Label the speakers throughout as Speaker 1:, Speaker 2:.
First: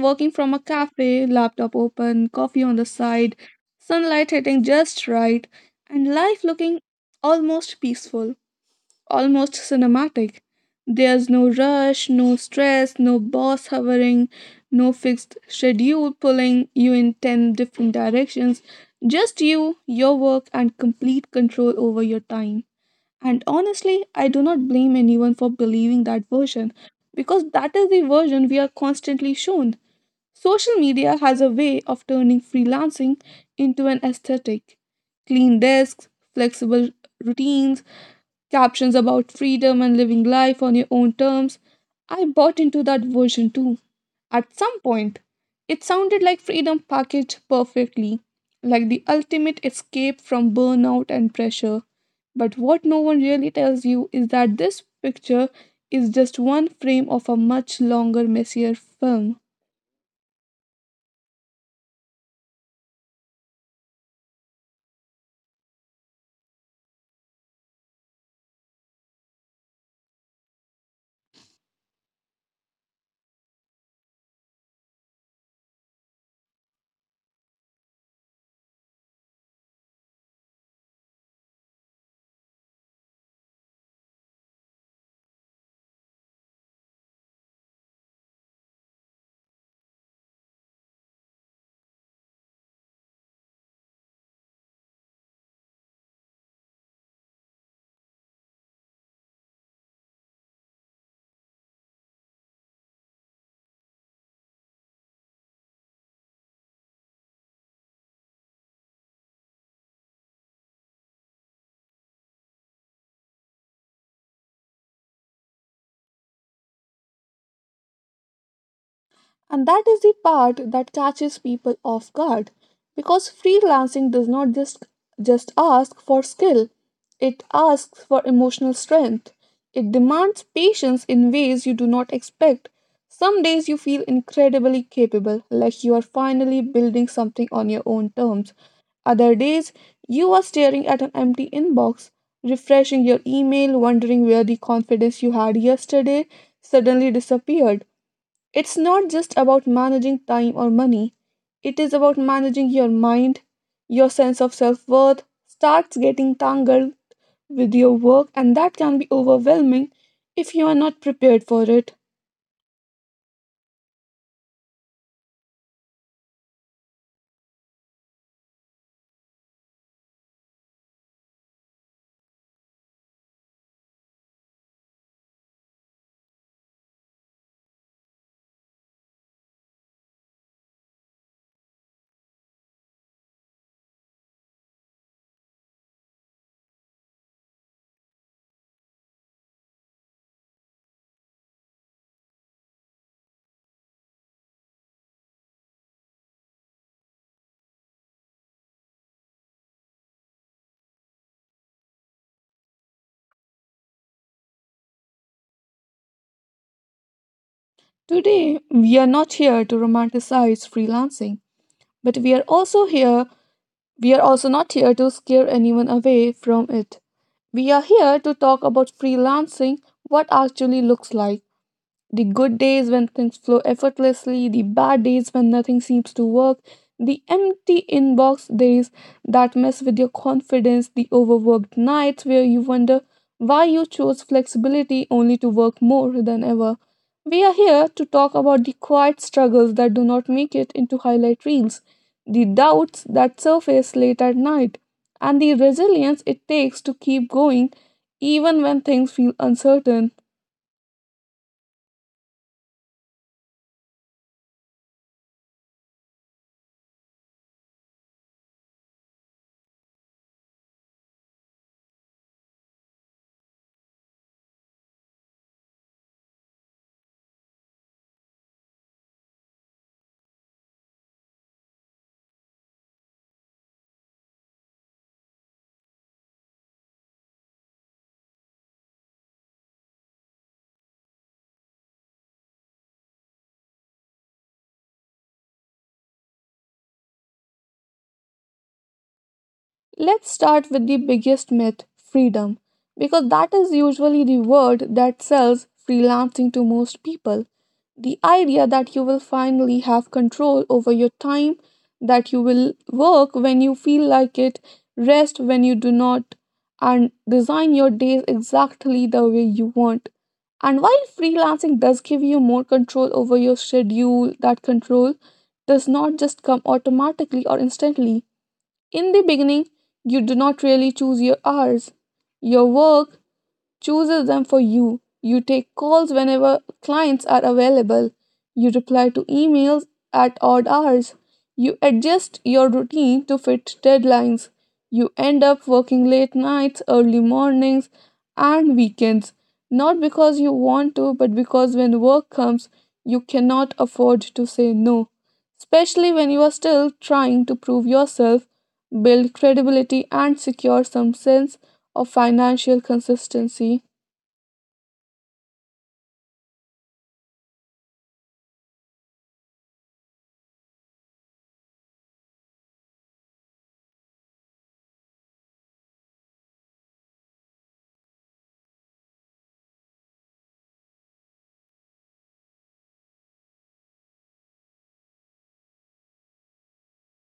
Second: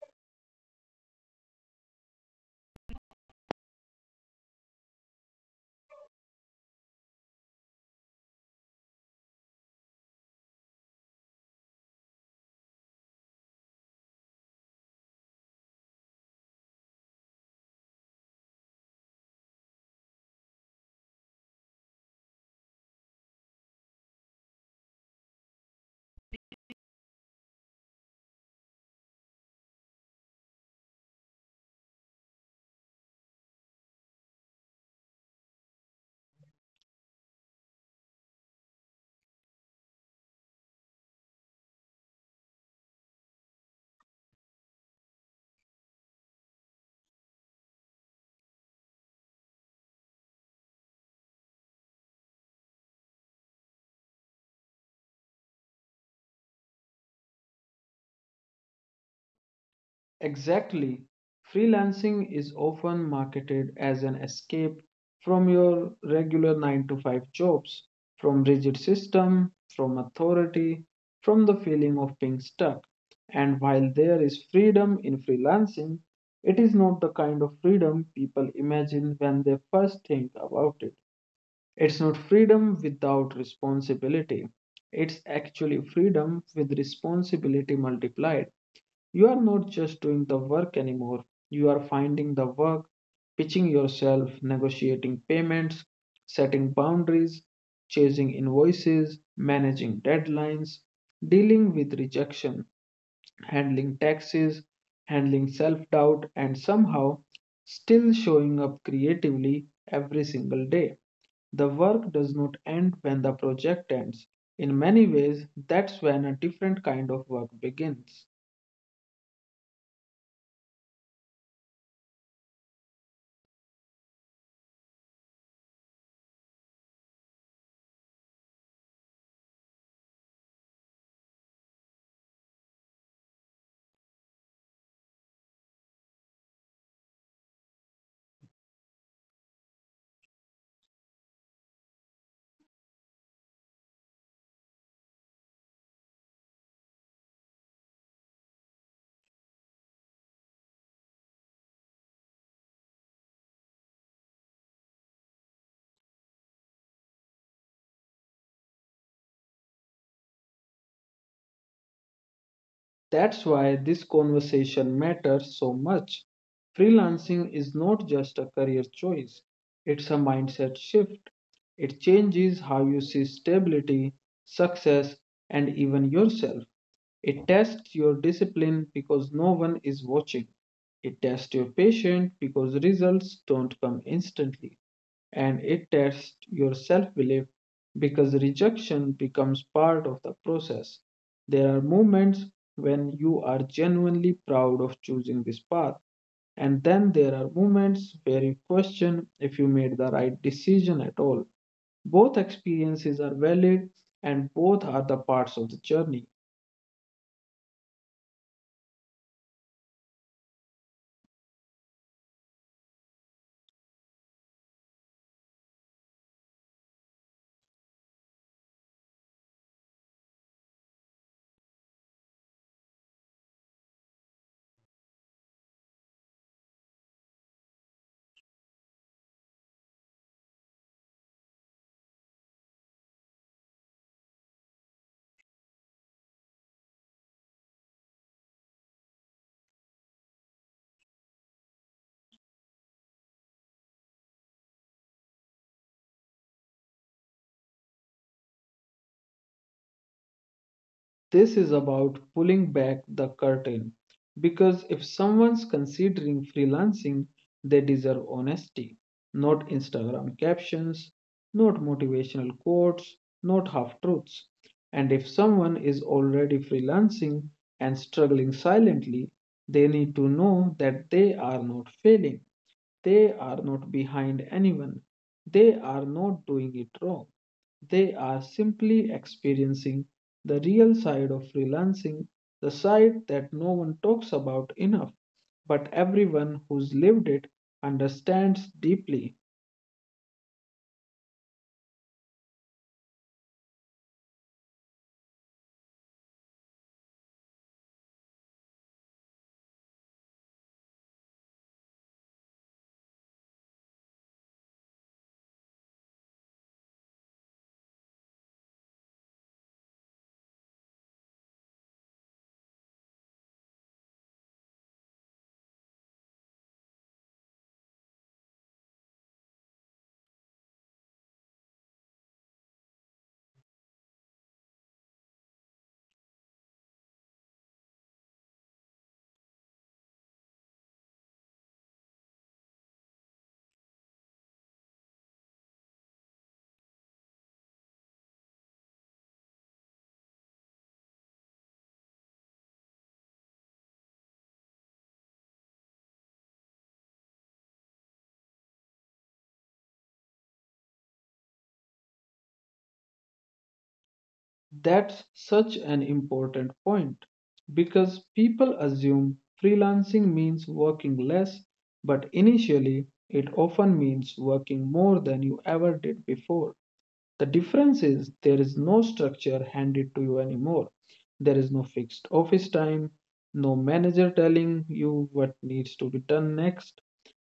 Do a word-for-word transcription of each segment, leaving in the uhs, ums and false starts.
Speaker 1: working from a cafe, laptop open, coffee on the side, sunlight hitting just right, and life looking almost peaceful, almost cinematic. There's no rush, no stress, no boss hovering, no fixed schedule pulling you in ten different directions. Just you, your work, and complete control over your time. And honestly, I do not blame anyone for believing that version because that is the version we are constantly shown. Social media has a way of turning freelancing into an aesthetic. Clean desks, flexible routines, captions about freedom and living life on your own terms. I bought into that version too. At some point, it sounded like freedom packaged perfectly, like the ultimate escape from burnout and pressure. But what no one really tells you is that this picture is just one frame of a much longer, messier film.
Speaker 2: Exactly. Freelancing is often marketed as an escape from your regular nine to five jobs, from rigid system, from authority, from the feeling of being stuck. And while there is freedom in freelancing, it is not the kind of freedom people imagine when they first think about it. It's not freedom without responsibility. It's actually freedom with responsibility multiplied. You are not just doing the work anymore, you are finding the work, pitching yourself, negotiating payments, setting boundaries, chasing invoices, managing deadlines, dealing with rejection, handling taxes, handling self doubt, and somehow still showing up creatively every single day. The work does not end when the project ends. In many ways, that's when a different kind of work begins.
Speaker 1: And that is the part that catches people off guard because freelancing does not just, just ask for skill, it asks for emotional strength. It demands patience in ways you do not expect. Some days you feel incredibly capable, like you are finally building something on your own terms. Other days, you are staring at an empty inbox, refreshing your email, wondering where the confidence you had yesterday suddenly disappeared. It's not just about managing time or money, it is about managing your mind. Your sense of self worth starts getting tangled with your work, and that can be overwhelming if you are not prepared for it.
Speaker 2: That's why this conversation matters so much. Freelancing is not just a career choice, it's a mindset shift. It changes how you see stability, success, and even yourself. It tests your discipline because no one is watching. It tests your patience because results don't come instantly and it tests your self belief because rejection becomes part of the process. There are moments when you are genuinely proud of choosing this path, and then there are moments where you question if you made the right decision at all. Both experiences are valid and both are the parts of the journey.
Speaker 1: Today, we are not here to romanticize freelancing, but we are also here, we are also not here to scare anyone away from it. We are here to talk about freelancing, what actually looks like. The good days when things flow effortlessly, the bad days when nothing seems to work, the empty inbox days that mess with your confidence, the overworked nights where you wonder why you chose flexibility only to work more than ever. We are here to talk about the quiet struggles that do not make it into highlight reels, the doubts that surface late at night, and the resilience it takes to keep going even when things feel uncertain.
Speaker 2: This is about pulling back the curtain because if someone's considering freelancing, they deserve honesty, not Instagram captions, not motivational quotes, not half truths. And if someone is already freelancing and struggling silently, they need to know that they are not failing. They are not behind anyone. They are not doing it wrong. They are simply experiencing the real side of freelancing, the side that no one talks about enough, but everyone who's lived it understands deeply.
Speaker 1: Let's start with the biggest myth, freedom, because that is usually the word that sells freelancing to most people. The idea that you will finally have control over your time, that you will work when you feel like it, rest when you do not, and design your days exactly the way you want. And while freelancing does give you more control over your schedule, that control does not just come automatically or instantly. In the beginning, you do not really choose your hours. Your work chooses them for you. You take calls whenever clients are available. You reply to emails at odd hours. You adjust your routine to fit deadlines. You end up working late nights, early mornings, and weekends. Not because you want to, but because when work comes, you cannot afford to say no. Especially when you are still trying to prove yourself, build credibility, and secure some sense of financial consistency.
Speaker 2: That's such an important point because people assume freelancing means working less, but initially it often means working more than you ever did before. The difference is there is no structure handed to you anymore. There is no fixed office time, no manager telling you what needs to be done next.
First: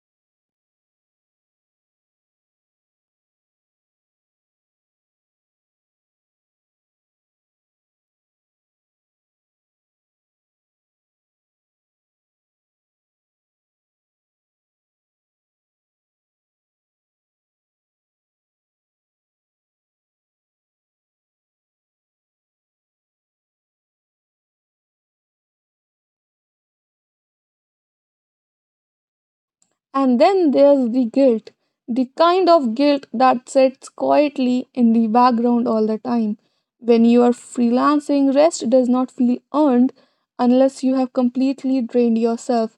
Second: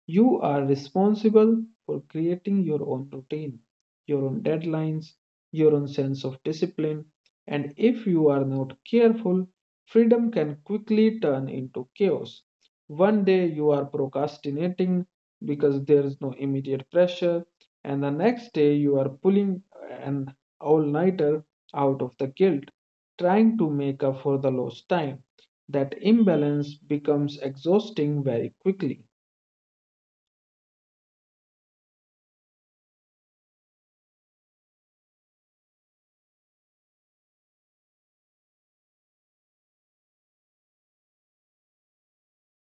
Speaker 2: You are responsible for creating your own routine, your own deadlines, your own sense of discipline. And if you are not careful, freedom can quickly turn into chaos. One day you are procrastinating because there is no immediate pressure, and the next day you are pulling an all-nighter out of the guilt, trying to make up for the lost time. That imbalance becomes exhausting very quickly.
Speaker 1: And then there's the guilt, the kind of guilt that sits quietly in the background all the time. When you are freelancing, rest does not feel earned unless you have completely drained yourself.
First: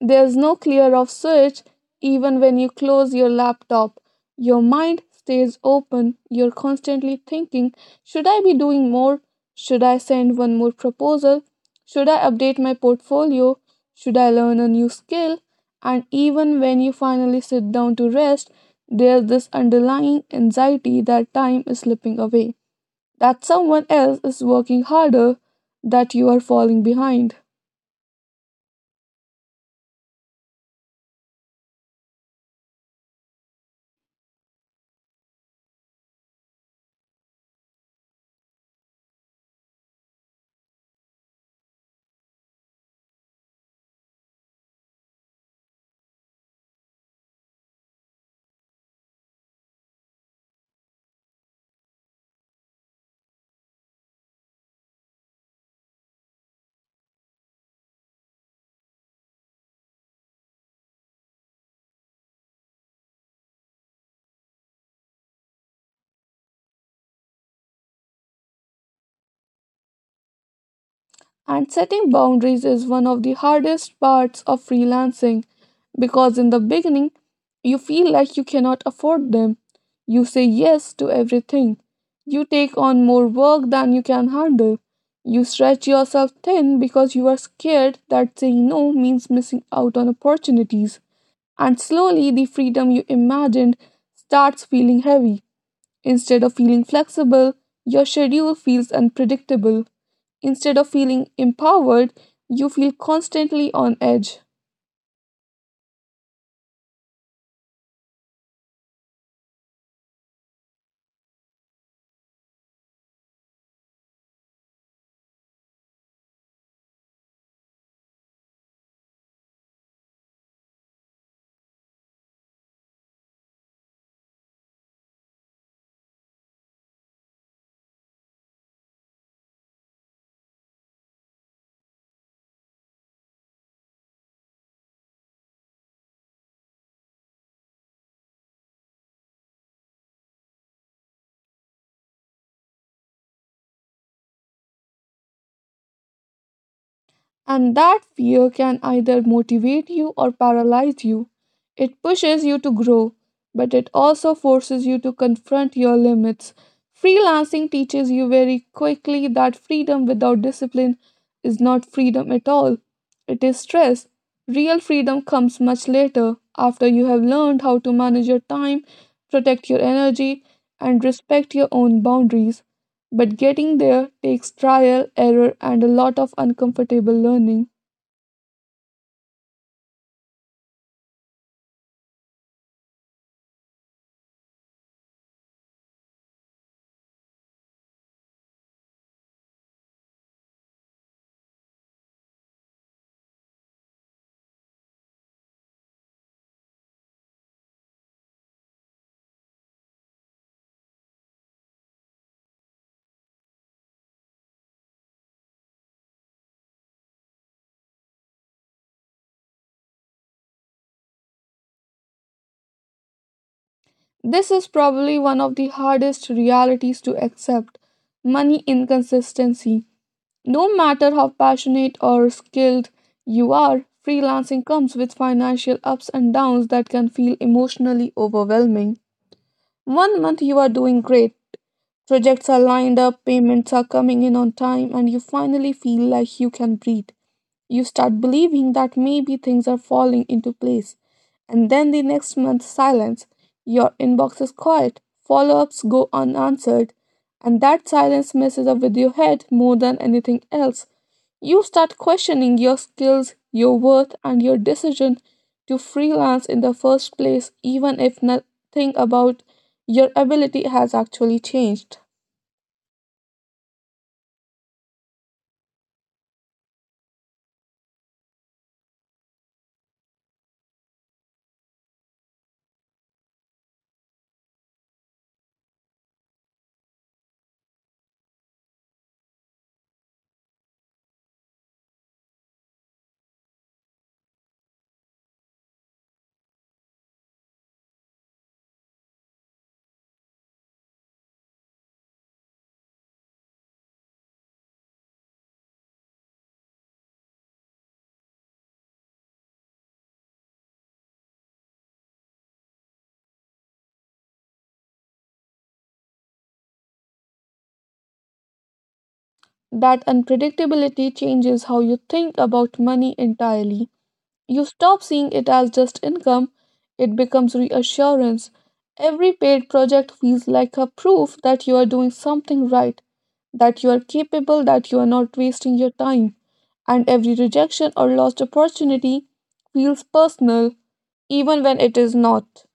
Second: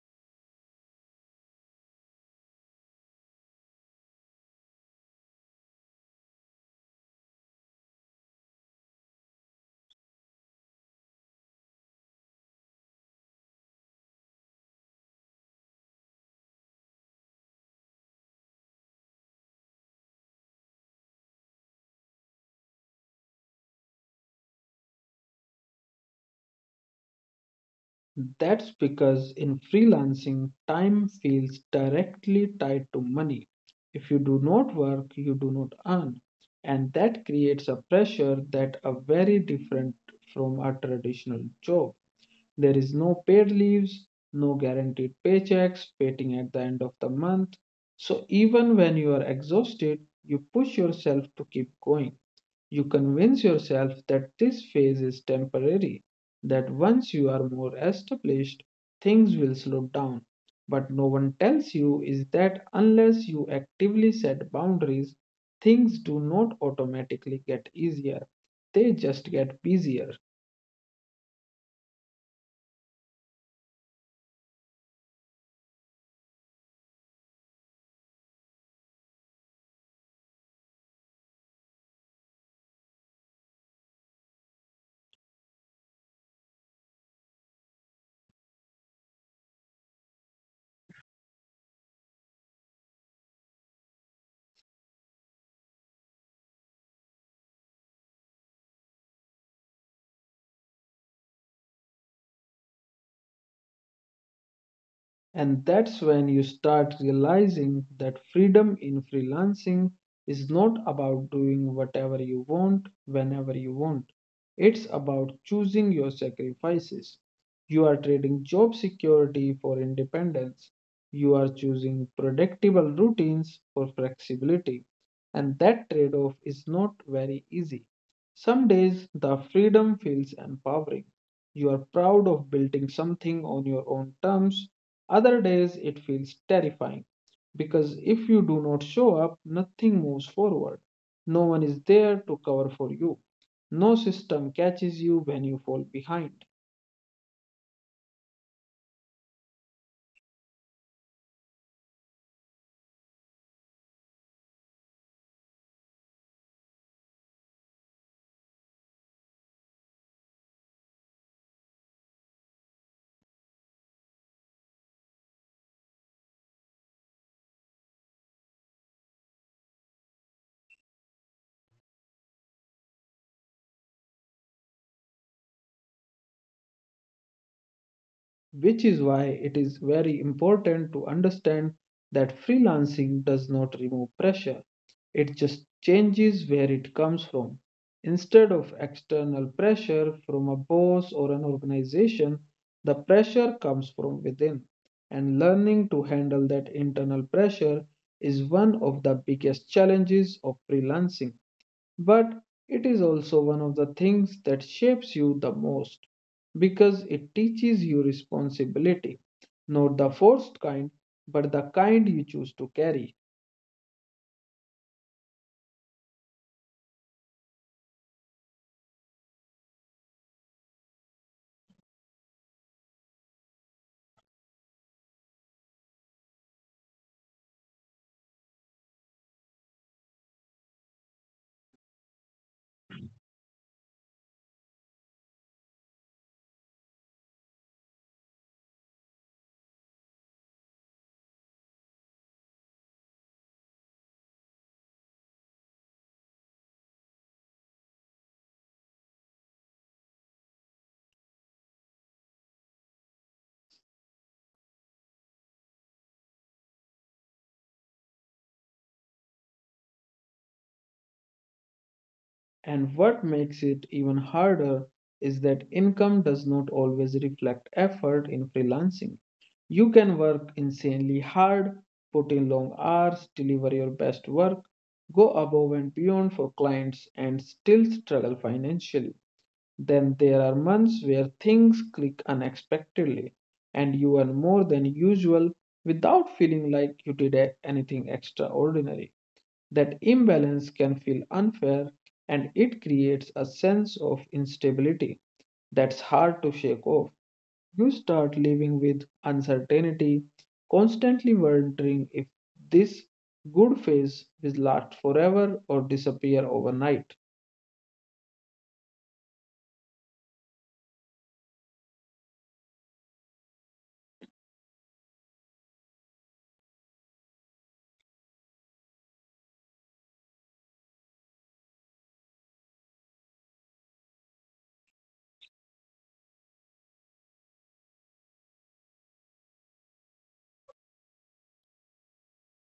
Speaker 1: There's no clear off switch even when you close your laptop. Your mind stays open. You're constantly thinking, should I be doing more? Should I send one more proposal? Should I update my portfolio? Should I learn a new skill? And even when you finally sit down to rest, there's this underlying anxiety that time is slipping away, that someone else is working harder, that you are falling behind.
Speaker 2: That's because in freelancing, time feels directly tied to money. If you do not work, you do not earn. And that creates a pressure that are very different from a traditional job. There is no paid leaves, no guaranteed paychecks waiting at the end of the month. So even when you are exhausted, you push yourself to keep going. You convince yourself that this phase is temporary, that once you are more established, things will slow down. But no one tells you is that unless you actively set boundaries, things do not automatically get easier, they just get busier.
Speaker 1: And setting boundaries is one of the hardest parts of freelancing because in the beginning, you feel like you cannot afford them. You say yes to everything. You take on more work than you can handle. You stretch yourself thin because you are scared that saying no means missing out on opportunities. And slowly, the freedom you imagined starts feeling heavy. Instead of feeling flexible, your schedule feels unpredictable. Instead of feeling empowered, you feel constantly on edge.
Speaker 2: And that's when you start realizing that freedom in freelancing is not about doing whatever you want whenever you want. It's about choosing your sacrifices. You are trading job security for independence. You are choosing predictable routines for flexibility. And that trade off is not very easy. Some days the freedom feels empowering, you are proud of building something on your own terms. Other days, it feels terrifying because if you do not show up, nothing moves forward. No one is there to cover for you. No system catches you when you fall behind.
Speaker 1: And that fear can either motivate you or paralyze you. It pushes you to grow, but it also forces you to confront your limits. Freelancing teaches you very quickly that freedom without discipline is not freedom at all. It is stress. Real freedom comes much later, after you have learned how to manage your time, protect your energy, and respect your own boundaries. But getting there takes trial, error, and a lot of uncomfortable learning.
Speaker 2: Which is why it is very important to understand that freelancing does not remove pressure. It just changes where it comes from. Instead of external pressure from a boss or an organization, the pressure comes from within. And learning to handle that internal pressure is one of the biggest challenges of freelancing but it is also one of the things that shapes you the most because it teaches you responsibility, not the forced kind, but the kind you choose to carry.
Speaker 1: This is probably one of the hardest realities to accept, money inconsistency. No matter how passionate or skilled you are, freelancing comes with financial ups and downs that can feel emotionally overwhelming. One month you are doing great, projects are lined up, payments are coming in on time, and you finally feel like you can breathe. You start believing that maybe things are falling into place. And then the next month, silence. Your inbox is quiet, follow ups go unanswered, and that silence messes up with your head more than anything else. You start questioning your skills, your worth, and your decision to freelance in the first place, even if nothing about your ability has actually changed.
Speaker 2: And what makes it even harder is that income does not always reflect effort in freelancing. You can work insanely hard, put in long hours, deliver your best work, go above and beyond for clients, and still struggle financially. Then there are months where things click unexpectedly and you earn more than usual without feeling like you did a- anything extraordinary. That imbalance can feel unfair and it creates a sense of instability that's hard to shake off. You start living with uncertainty, constantly wondering if this good phase will last forever or disappear overnight.
Speaker 1: That unpredictability changes how you think about money entirely. You stop seeing it as just income, it becomes reassurance. Every paid project feels like a proof that you are doing something right, that you are capable, that you are not wasting your time. And every rejection or lost opportunity feels personal, even when it is not.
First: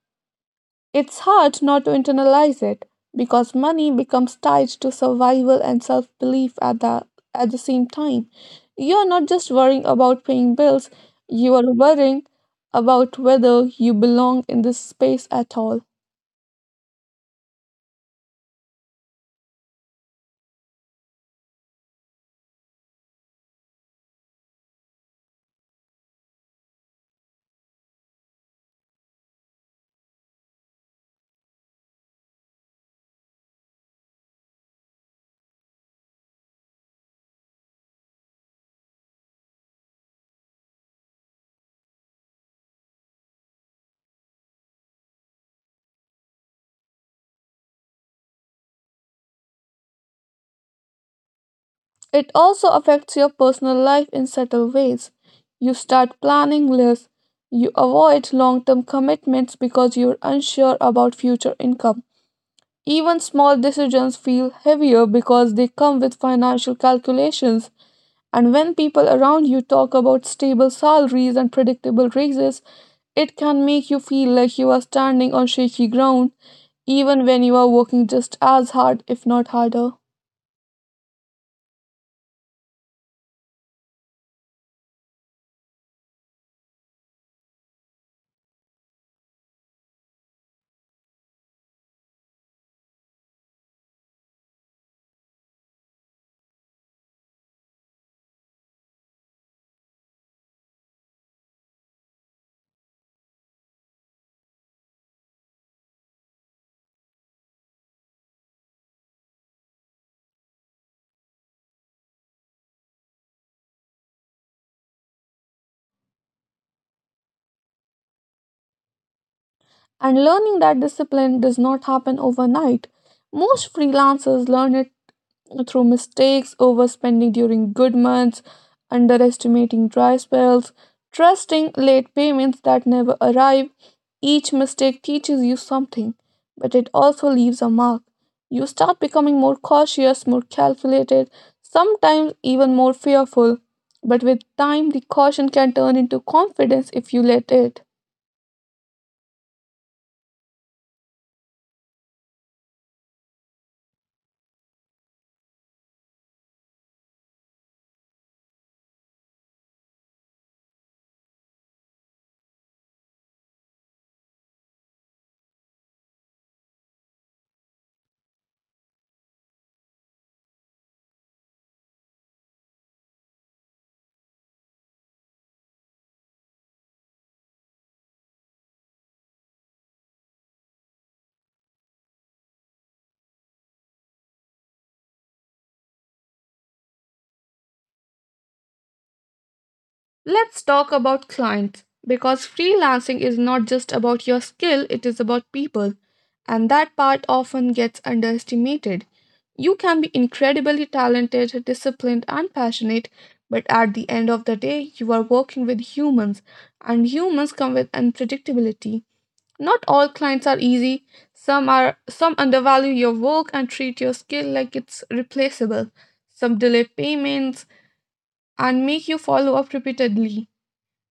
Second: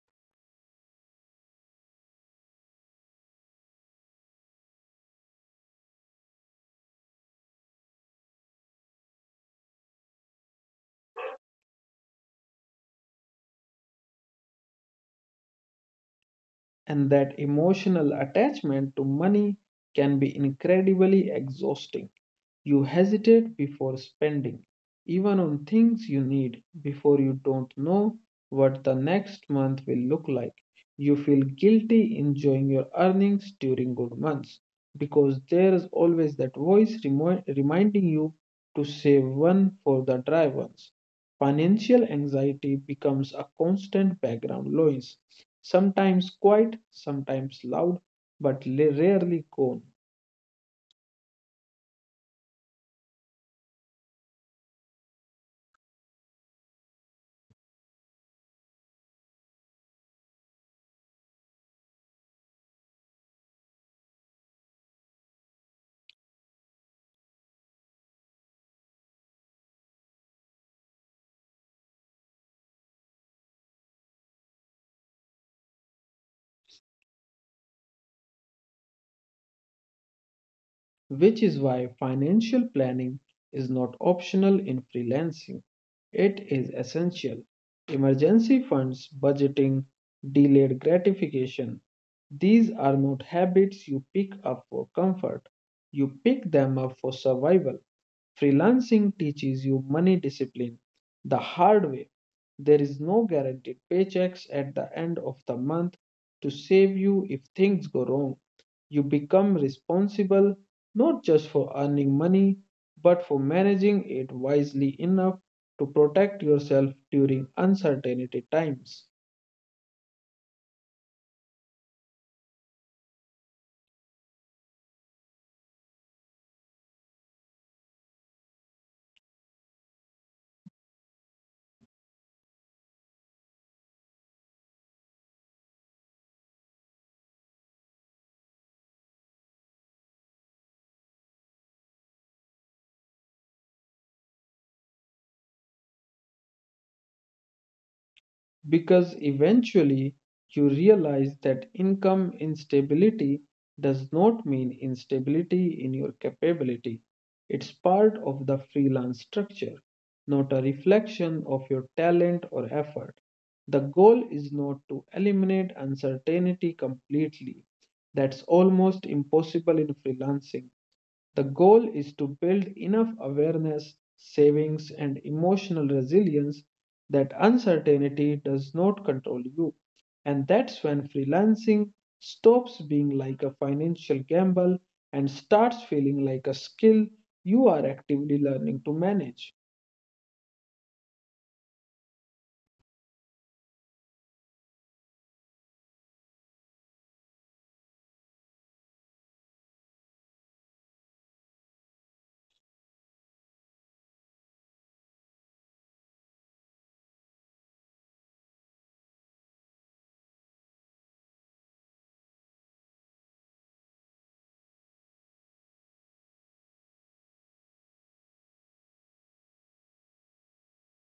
Speaker 1: It's hard not to internalize it because money becomes tied to survival and self belief at the, at the same time. You are not just worrying about paying bills, you are worrying about whether you belong in this space at all.
Speaker 2: And that emotional attachment to money can be incredibly exhausting. You hesitate before spending, even on things you need, before you don't know what the next month will look like. You feel guilty enjoying your earnings during good months because there is always that voice remo- reminding you to save one for the dry ones. Financial anxiety becomes a constant background noise, sometimes quiet, sometimes loud, but la- rarely gone.
Speaker 1: It also affects your personal life in subtle ways. You start planning less, you avoid long term commitments because you're unsure about future income. Even small decisions feel heavier because they come with financial calculations. And when people around you talk about stable salaries and predictable raises, it can make you feel like you are standing on shaky ground, even when you are working just as hard, if not harder.
Speaker 2: Which is why financial planning is not optional in freelancing. It is essential. Emergency funds, budgeting, delayed gratification. These are not habits you pick up for comfort. You pick them up for survival. Freelancing teaches you money discipline the hard way. There is no guaranteed paychecks at the end of the month to save you if things go wrong. You become responsible not just for earning money, but for managing it wisely enough to protect yourself during uncertainty times.
Speaker 1: And learning that discipline does not happen overnight. Most freelancers learn it through mistakes, overspending during good months, underestimating dry spells, trusting late payments that never arrive. Each mistake teaches you something, but it also leaves a mark. You start becoming more cautious, more calculated, sometimes even more fearful. But with time, the caution can turn into confidence if you let it.
Speaker 2: Because eventually you realize that income instability does not mean instability in your capability. It's part of the freelance structure, not a reflection of your talent or effort. The goal is not to eliminate uncertainty completely. That's almost impossible in freelancing. The goal is to build enough awareness, savings, and emotional resilience that uncertainty does not control you. And that's when freelancing stops being like a financial gamble and starts feeling like a skill you are actively learning to manage.
Speaker 1: Let's talk about clients because freelancing is not just about your skill, it is about people, and that part often gets underestimated. You can be incredibly talented, disciplined, and passionate, but at the end of the day, you are working with humans, and humans come with unpredictability. Not all clients are easy. Some are, some undervalue your work and treat your skill like it's replaceable. Some delay payments and make you follow up repeatedly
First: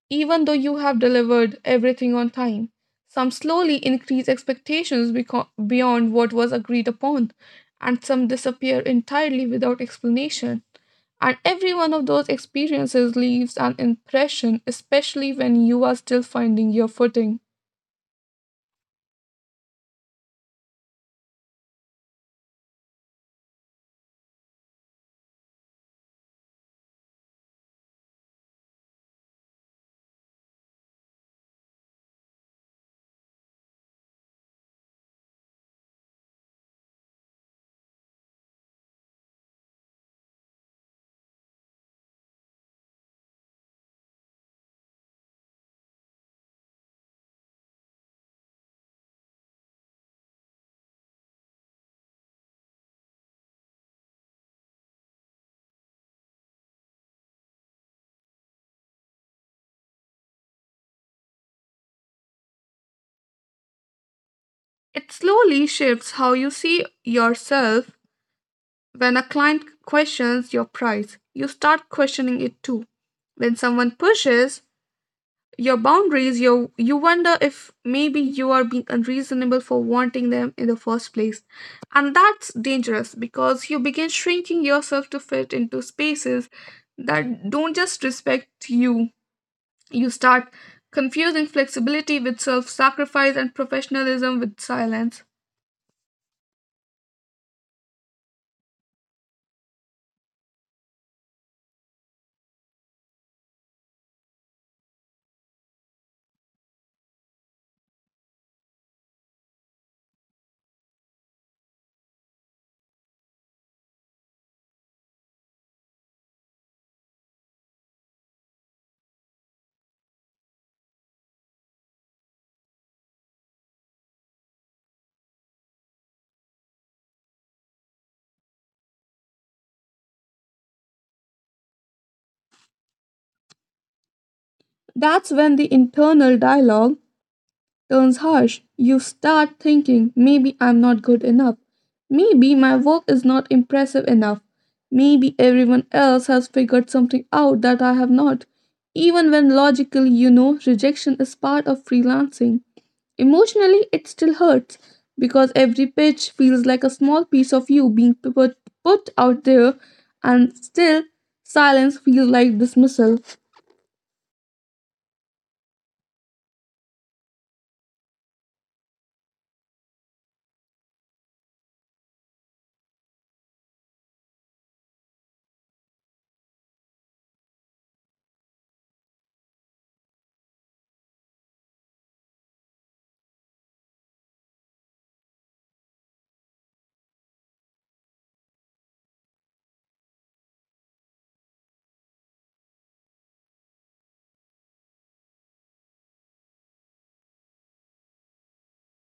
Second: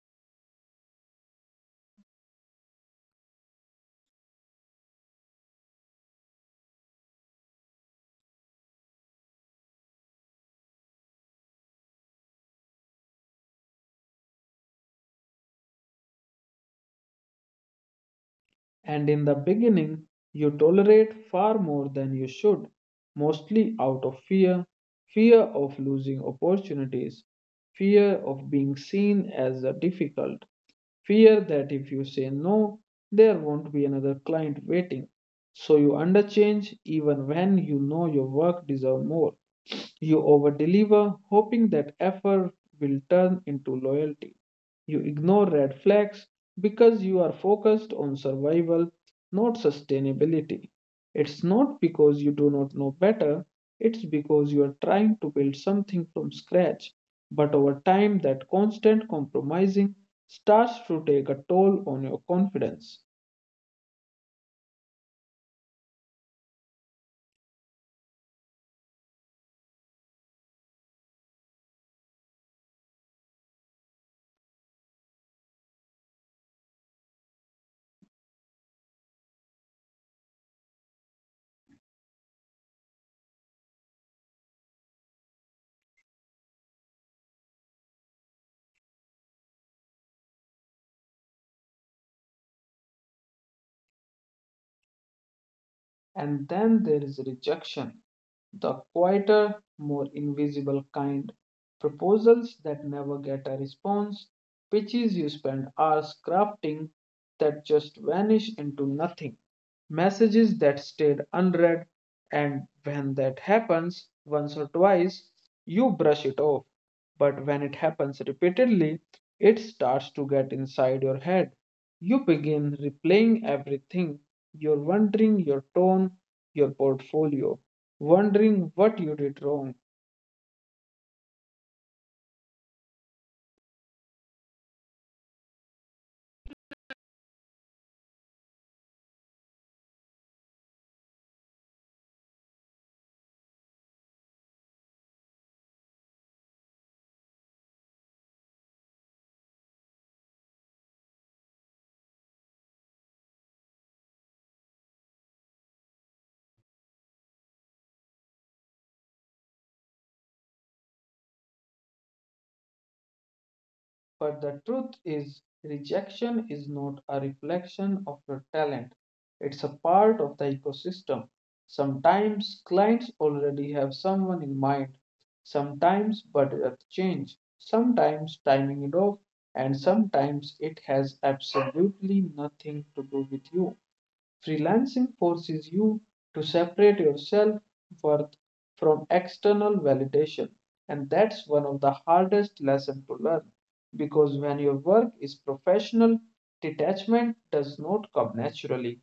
Speaker 1: even though you have delivered everything on time, some slowly increase expectations beco- beyond what was agreed upon, and some disappear entirely without explanation. And every one of those experiences leaves an impression, especially when you are still finding your footing.
Speaker 2: And in the beginning, you tolerate far more than you should, mostly out of fear fear of losing opportunities, fear of being seen as a difficult, fear that if you say no, there won't be another client waiting. So you underchange even when you know your work deserves more. You overdeliver, hoping that effort will turn into loyalty. You ignore red flags because you are focused on survival, not sustainability. It's not because you do not know better, it's because you are trying to build something from scratch. But over time, that constant compromising starts to take a toll on your confidence.
Speaker 1: It slowly shifts how you see yourself. When a client questions your price, you start questioning it too. When someone pushes your boundaries, you you wonder if maybe you are being unreasonable for wanting them in the first place. And that's dangerous because you begin shrinking yourself to fit into spaces that don't just respect you. You start confusing flexibility with self-sacrifice and professionalism with silence.
Speaker 2: And then there is rejection the quieter, more invisible kind, proposals that never get a response, pitches you spend hours crafting that just vanish into nothing, messages that stayed unread, and when that happens once or twice, you brush it off. But when it happens repeatedly, it starts to get inside your head. You begin replaying everything your wondering, your tone, your portfolio wondering what you did wrong.
Speaker 1: That's when the internal dialogue turns harsh. You start thinking, maybe I'm not good enough. Maybe my work is not impressive enough. Maybe everyone else has figured something out that I have not. Even when logically you know rejection is part of freelancing, emotionally it still hurts because every pitch feels like a small piece of you being put, put out there, and still silence feels like dismissal.
Speaker 2: But the truth is, rejection is not a reflection of your talent, it's a part of the ecosystem. Sometimes clients already have someone in mind, sometimes budget change, sometimes timing it off, and sometimes it has absolutely nothing to do with you. Freelancing forces you to separate your self worth from external validation, and that's one of the hardest lessons to learn because when your work is professional, detachment does not come naturally.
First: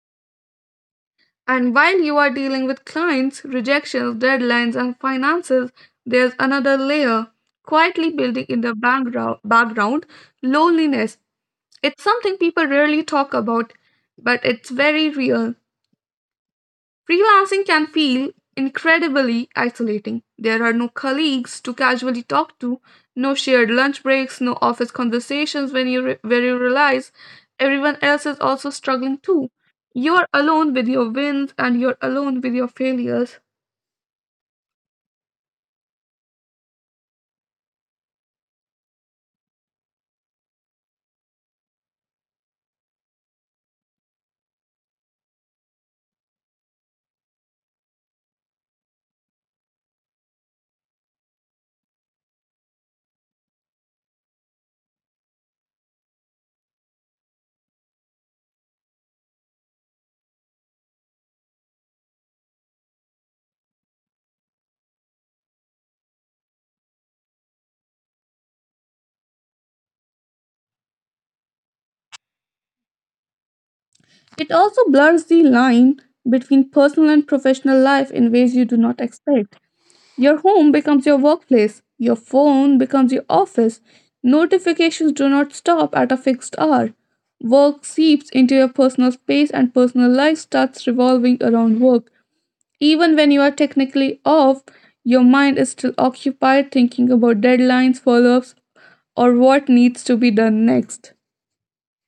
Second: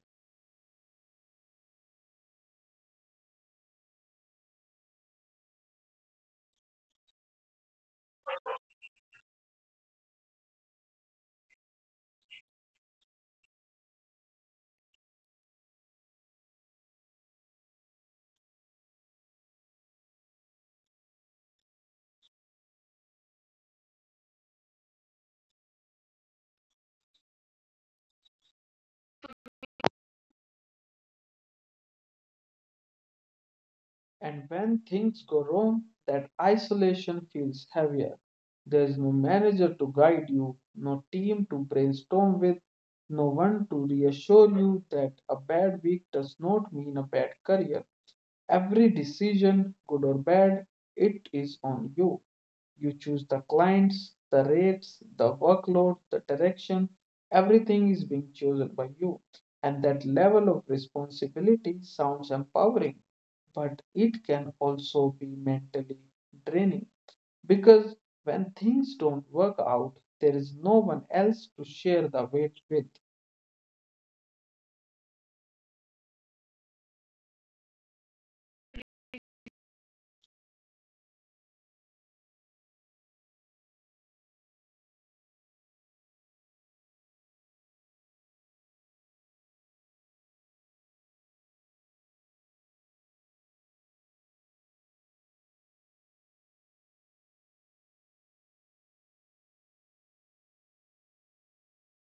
Speaker 1: And while you are dealing with clients, rejections, deadlines, and finances, there's another layer quietly building in the background, background loneliness. It's something people rarely talk about, but it's very real. Freelancing can feel incredibly isolating. There are no colleagues to casually talk to, no shared lunch breaks, no office conversations when you re- where you realize everyone else is also struggling too. You're alone with your wins and you're alone with your failures.
Speaker 2: And when things go wrong, that isolation feels heavier. There is no manager to guide you, no team to brainstorm with, no one to reassure you that a bad week does not mean a bad career. Every decision, good or bad, it is on you. You choose the clients, the rates, the workload, the direction. Everything is being chosen by you. And that level of responsibility sounds empowering, but it can also be mentally draining because when things don't work out, there is no one else to share the weight with.
Speaker 1: It also blurs the line between personal and professional life in ways you do not expect. Your home becomes your workplace. Your phone becomes your office. Notifications do not stop at a fixed hour. Work seeps into your personal space, and personal life starts revolving around work. Even when you are technically off, your mind is still occupied thinking about deadlines, follow ups, or what needs to be done next.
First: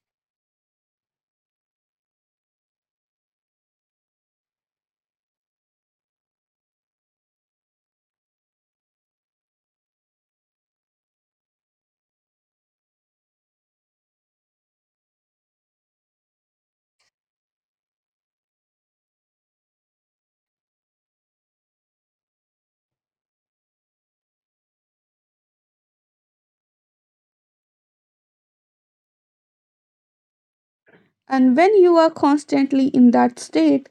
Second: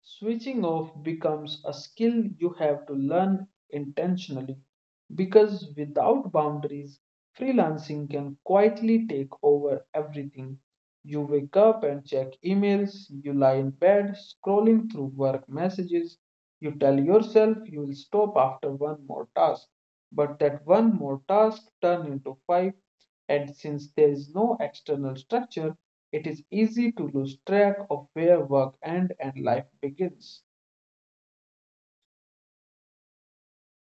Speaker 2: Switching off becomes a skill you have to learn intentionally because without boundaries, freelancing can quietly take over everything. You wake up and check emails, you lie in bed scrolling through work messages, you tell yourself you will stop after one more task, but that one more task turns into five, and since there is no external structure, it is easy to lose track of where work ends and life begins.
Speaker 1: And when you are constantly in that state,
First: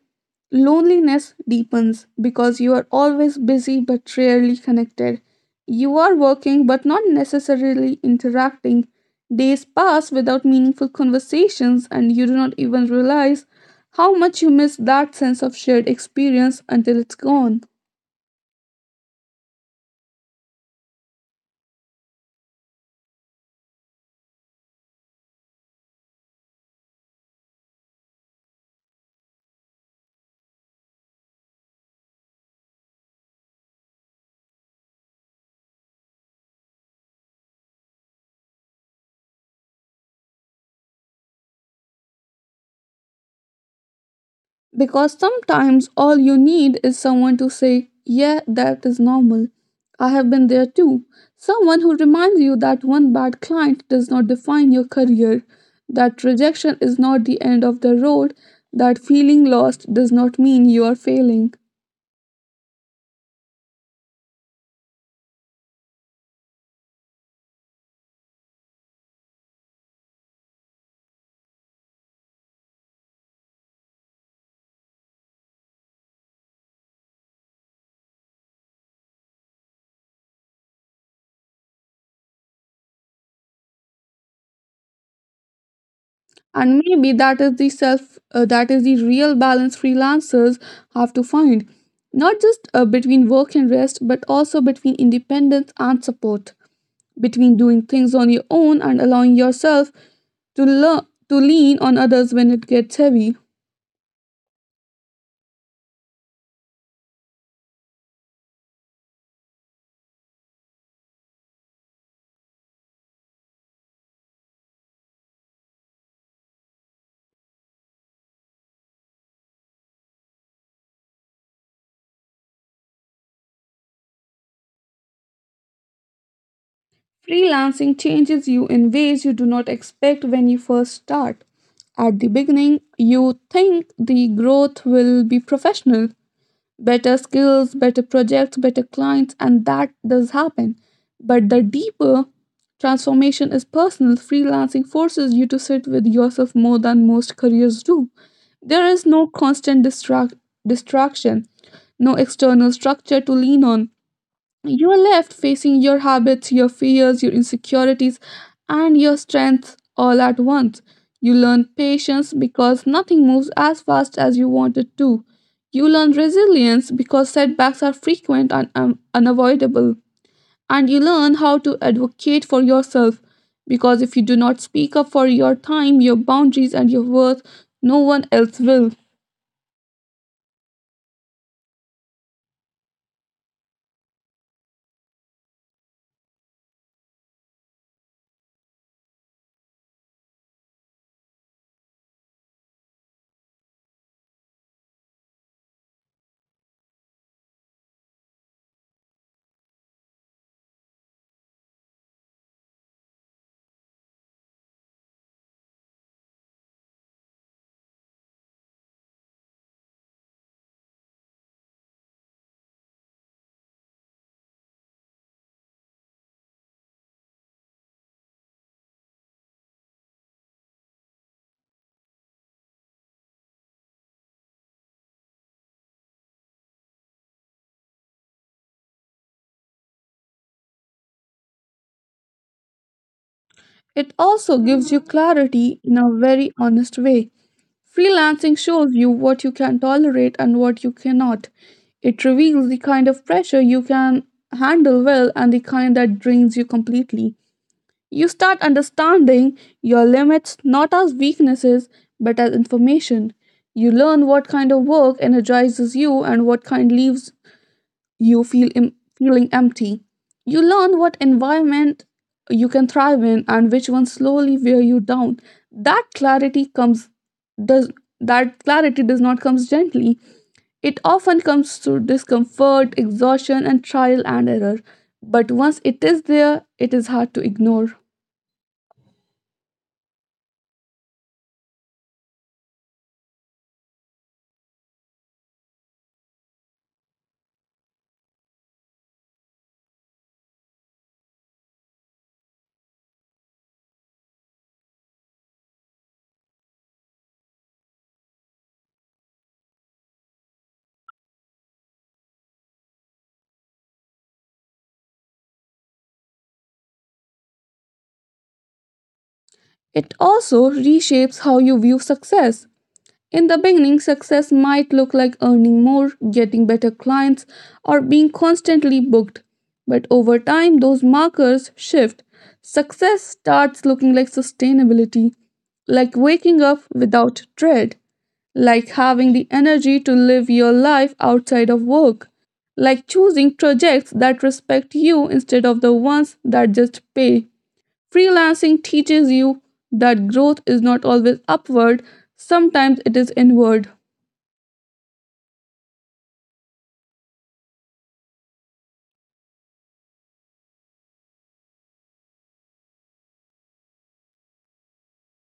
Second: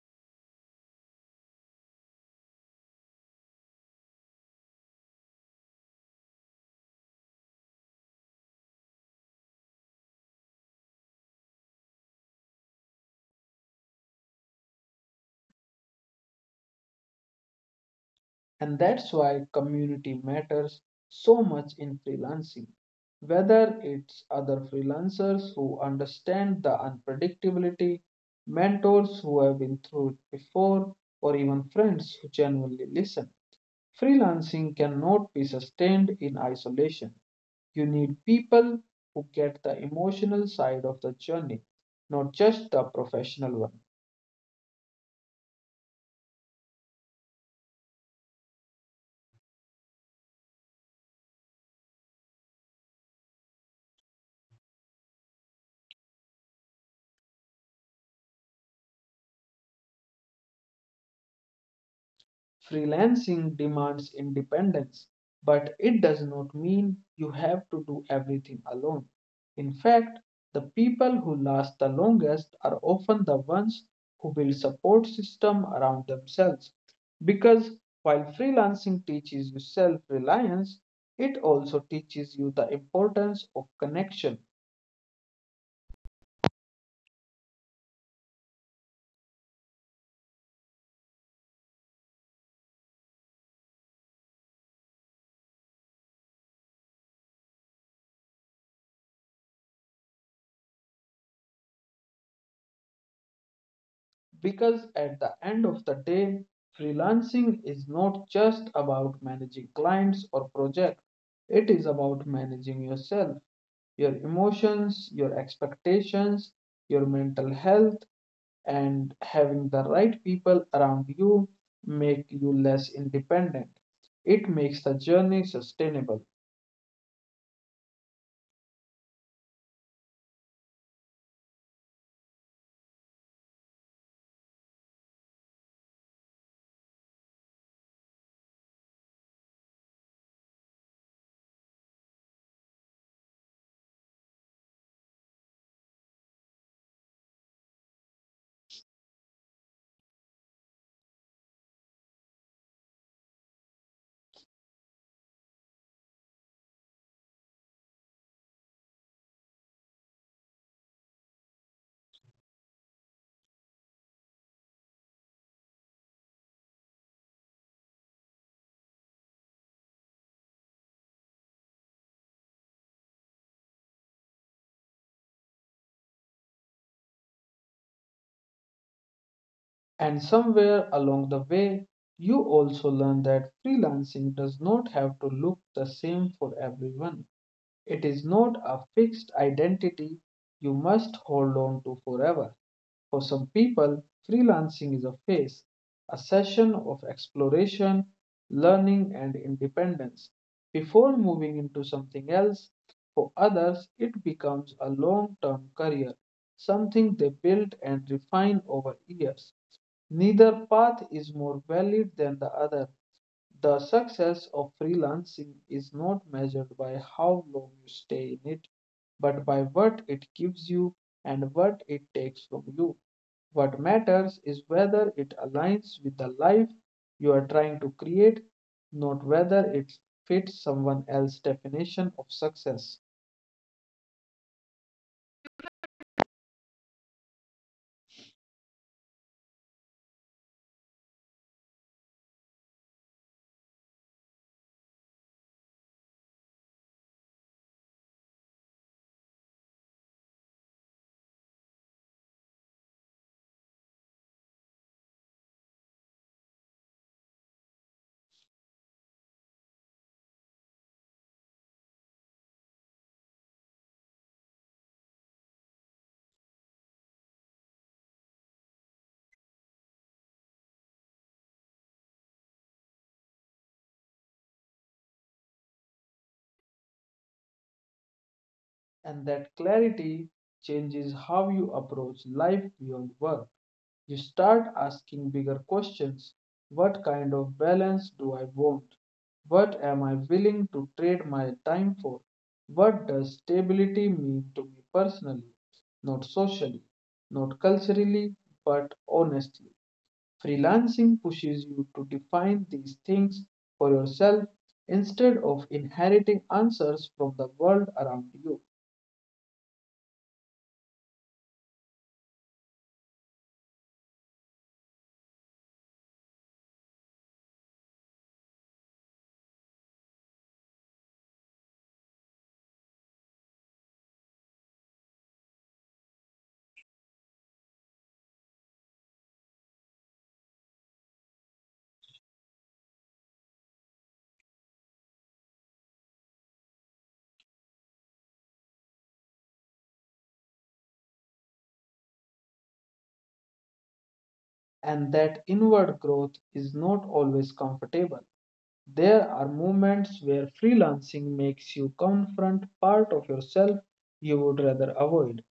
Speaker 1: loneliness deepens because you are always busy but rarely connected. You are working but not necessarily interacting. Days pass without meaningful conversations, and you do not even realize how much you miss that sense of shared experience until it's gone.
Speaker 2: And that's why community matters so much in freelancing. Whether it's other freelancers who understand the unpredictability, mentors who have been through it before, or even friends who genuinely listen. Freelancing cannot be sustained in isolation. You need people who get the emotional side of the journey, not just the professional one.
Speaker 1: Because sometimes all you need is someone to say, "Yeah, that is normal. I have been there too." Someone who reminds you that one bad client does not define your career, that rejection is not the end of the road, that feeling lost does not mean you are failing.
Speaker 2: Freelancing demands independence, but it does not mean you have to do everything alone. In fact, the people who last the longest are often the ones who build support system around themselves. Because while freelancing teaches you self-reliance, it also teaches you the importance of connection.
Speaker 1: And maybe that is the self, uh, that is the real balance freelancers have to find, not just uh, between work and rest, but also between independence and support, between doing things on your own and allowing yourself to learn to lean on others when it gets heavy.
Speaker 2: Because at the end of the day, freelancing is not just about managing clients or projects, it is about managing yourself, your emotions, your expectations, your mental health, and having the right people around you make you less independent. It makes the journey sustainable.
Speaker 1: Freelancing changes you in ways you do not expect when you first start. At the beginning, you think the growth will be professional, better skills, better projects, better clients, and that does happen. But the deeper transformation is personal. Freelancing forces you to sit with yourself more than most careers do. There is no constant distract- distraction, no external structure to lean on. You are left facing your habits, your fears, your insecurities, and your strengths all at once. You learn patience because nothing moves as fast as you want it to. You learn resilience because setbacks are frequent and um, unavoidable. And you learn how to advocate for yourself because if you do not speak up for your time, your boundaries, and your worth, no one else will.
Speaker 2: And somewhere along the way, you also learn that freelancing does not have to look the same for everyone. It is not a fixed identity you must hold on to forever. For some people, freelancing is a phase, a session of exploration, learning, and independence before moving into something else. For others, it becomes a long term career, something they build and refine over years. Neither path is more valid than the other. The success of freelancing is not measured by how long you stay in it, but by what it gives you and what it takes from you. What matters is whether it aligns with the life you are trying to create, not whether it fits someone else's definition of success.
Speaker 1: It also gives you clarity in a very honest way. Freelancing shows you what you can tolerate and what you cannot. It reveals the kind of pressure you can handle well and the kind that drains you completely. You start understanding your limits not as weaknesses but as information. You learn what kind of work energizes you and what kind leaves you feel em- feeling empty. You learn what environment you can thrive in and which ones slowly wear you down. That clarity comes does that clarity does not comes gently. It often comes through discomfort, exhaustion, and trial and error. But once it is there, it is hard to ignore.
Speaker 2: And that clarity changes how you approach life beyond work. You start asking bigger questions. What kind of balance do I want? What am I willing to trade my time for? What does stability mean to me personally? Not socially, not culturally, but honestly. Freelancing pushes you to define these things for yourself instead of inheriting answers from the world around you.
Speaker 1: It also reshapes how you view success. In the beginning, success might look like earning more, getting better clients, or being constantly booked. But over time, those markers shift. Success starts looking like sustainability, like waking up without dread, like having the energy to live your life outside of work, like choosing projects that respect you instead of the ones that just pay. Freelancing teaches you that growth is not always upward, sometimes it is inward.
Speaker 2: And that inward growth is not always comfortable. There are moments where freelancing makes you confront part of yourself you would rather avoid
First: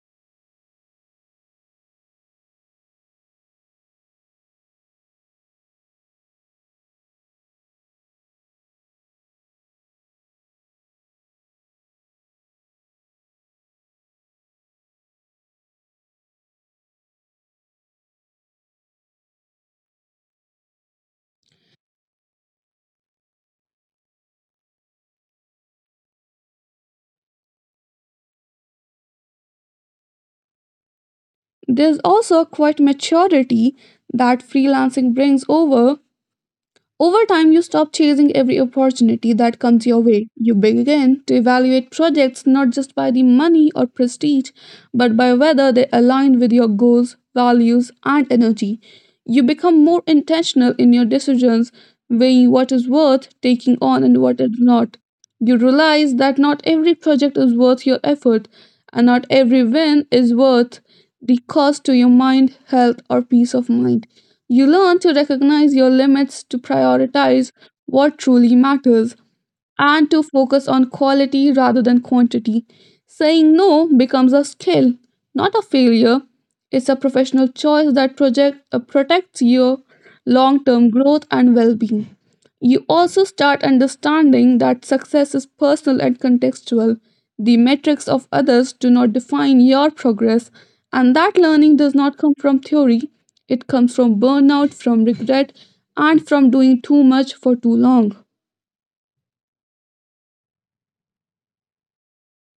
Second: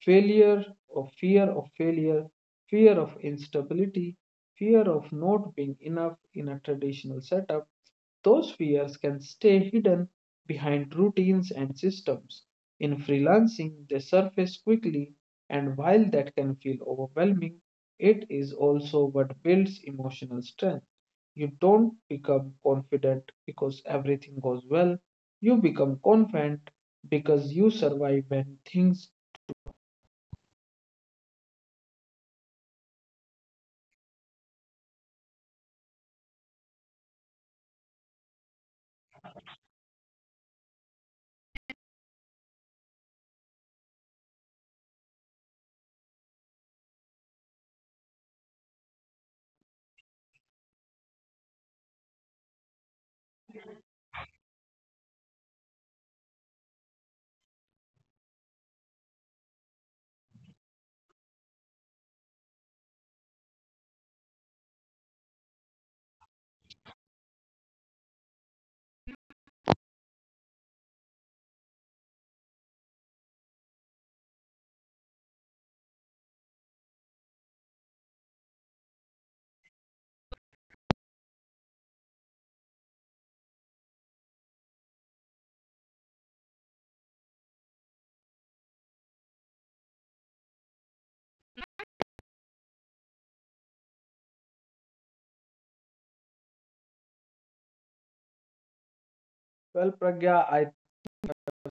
Speaker 2: failure or fear of failure, fear of instability, fear of not being enough in a traditional setup. Those fears can stay hidden behind routines and systems. In freelancing, they surface quickly, and while that can feel overwhelming, it is also what builds emotional strength. You don't become confident because everything goes well. You become confident because you survive when things.
Speaker 1: There's also quite maturity that freelancing brings over. Over time, you stop chasing every opportunity that comes your way. You begin to evaluate projects not just by the money or prestige, but by whether they align with your goals, values, and energy. You become more intentional in your decisions, weighing what is worth taking on and what is not. You realize that not every project is worth your effort, and not every win is worth the cost to your mind, health, or peace of mind. You learn to recognize your limits, to prioritize what truly matters, and to focus on quality rather than quantity. Saying no becomes a skill, not a failure. It's a professional choice that project, uh, protects your long term growth and well being. You also start understanding that success is personal and contextual. The metrics of others do not define your progress, and that learning does not come from theory. It comes from burnout, from regret, and from doing too much for too long.
Speaker 2: Well, Pragya, I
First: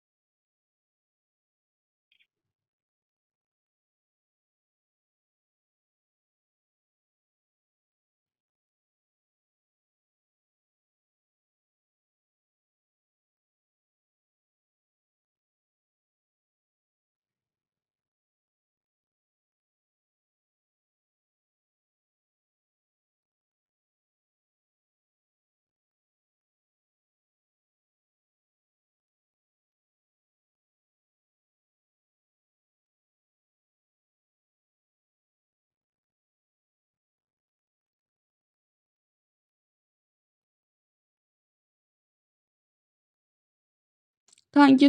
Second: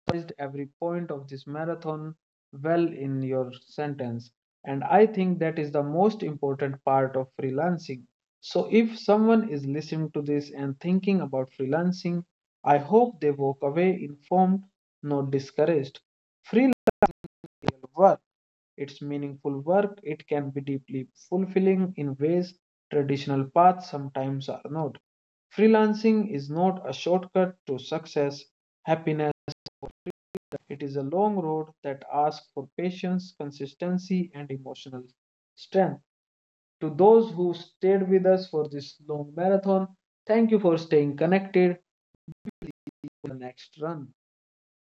Speaker 2: summarized every point of this marathon well in your sentence. And I think that is the most important part of freelancing. So, if someone is listening to this and thinking about freelancing, I hope they walk away informed, not discouraged. Freelancing is real work. It's meaningful work, it can be deeply fulfilling in ways traditional paths sometimes are not. Freelancing is not a shortcut to success, happiness. It is a long road that asks for patience, consistency, and emotional strength. To those who stayed with us for this long marathon, thank you for staying connected to the next run.
Speaker 1: Thank you.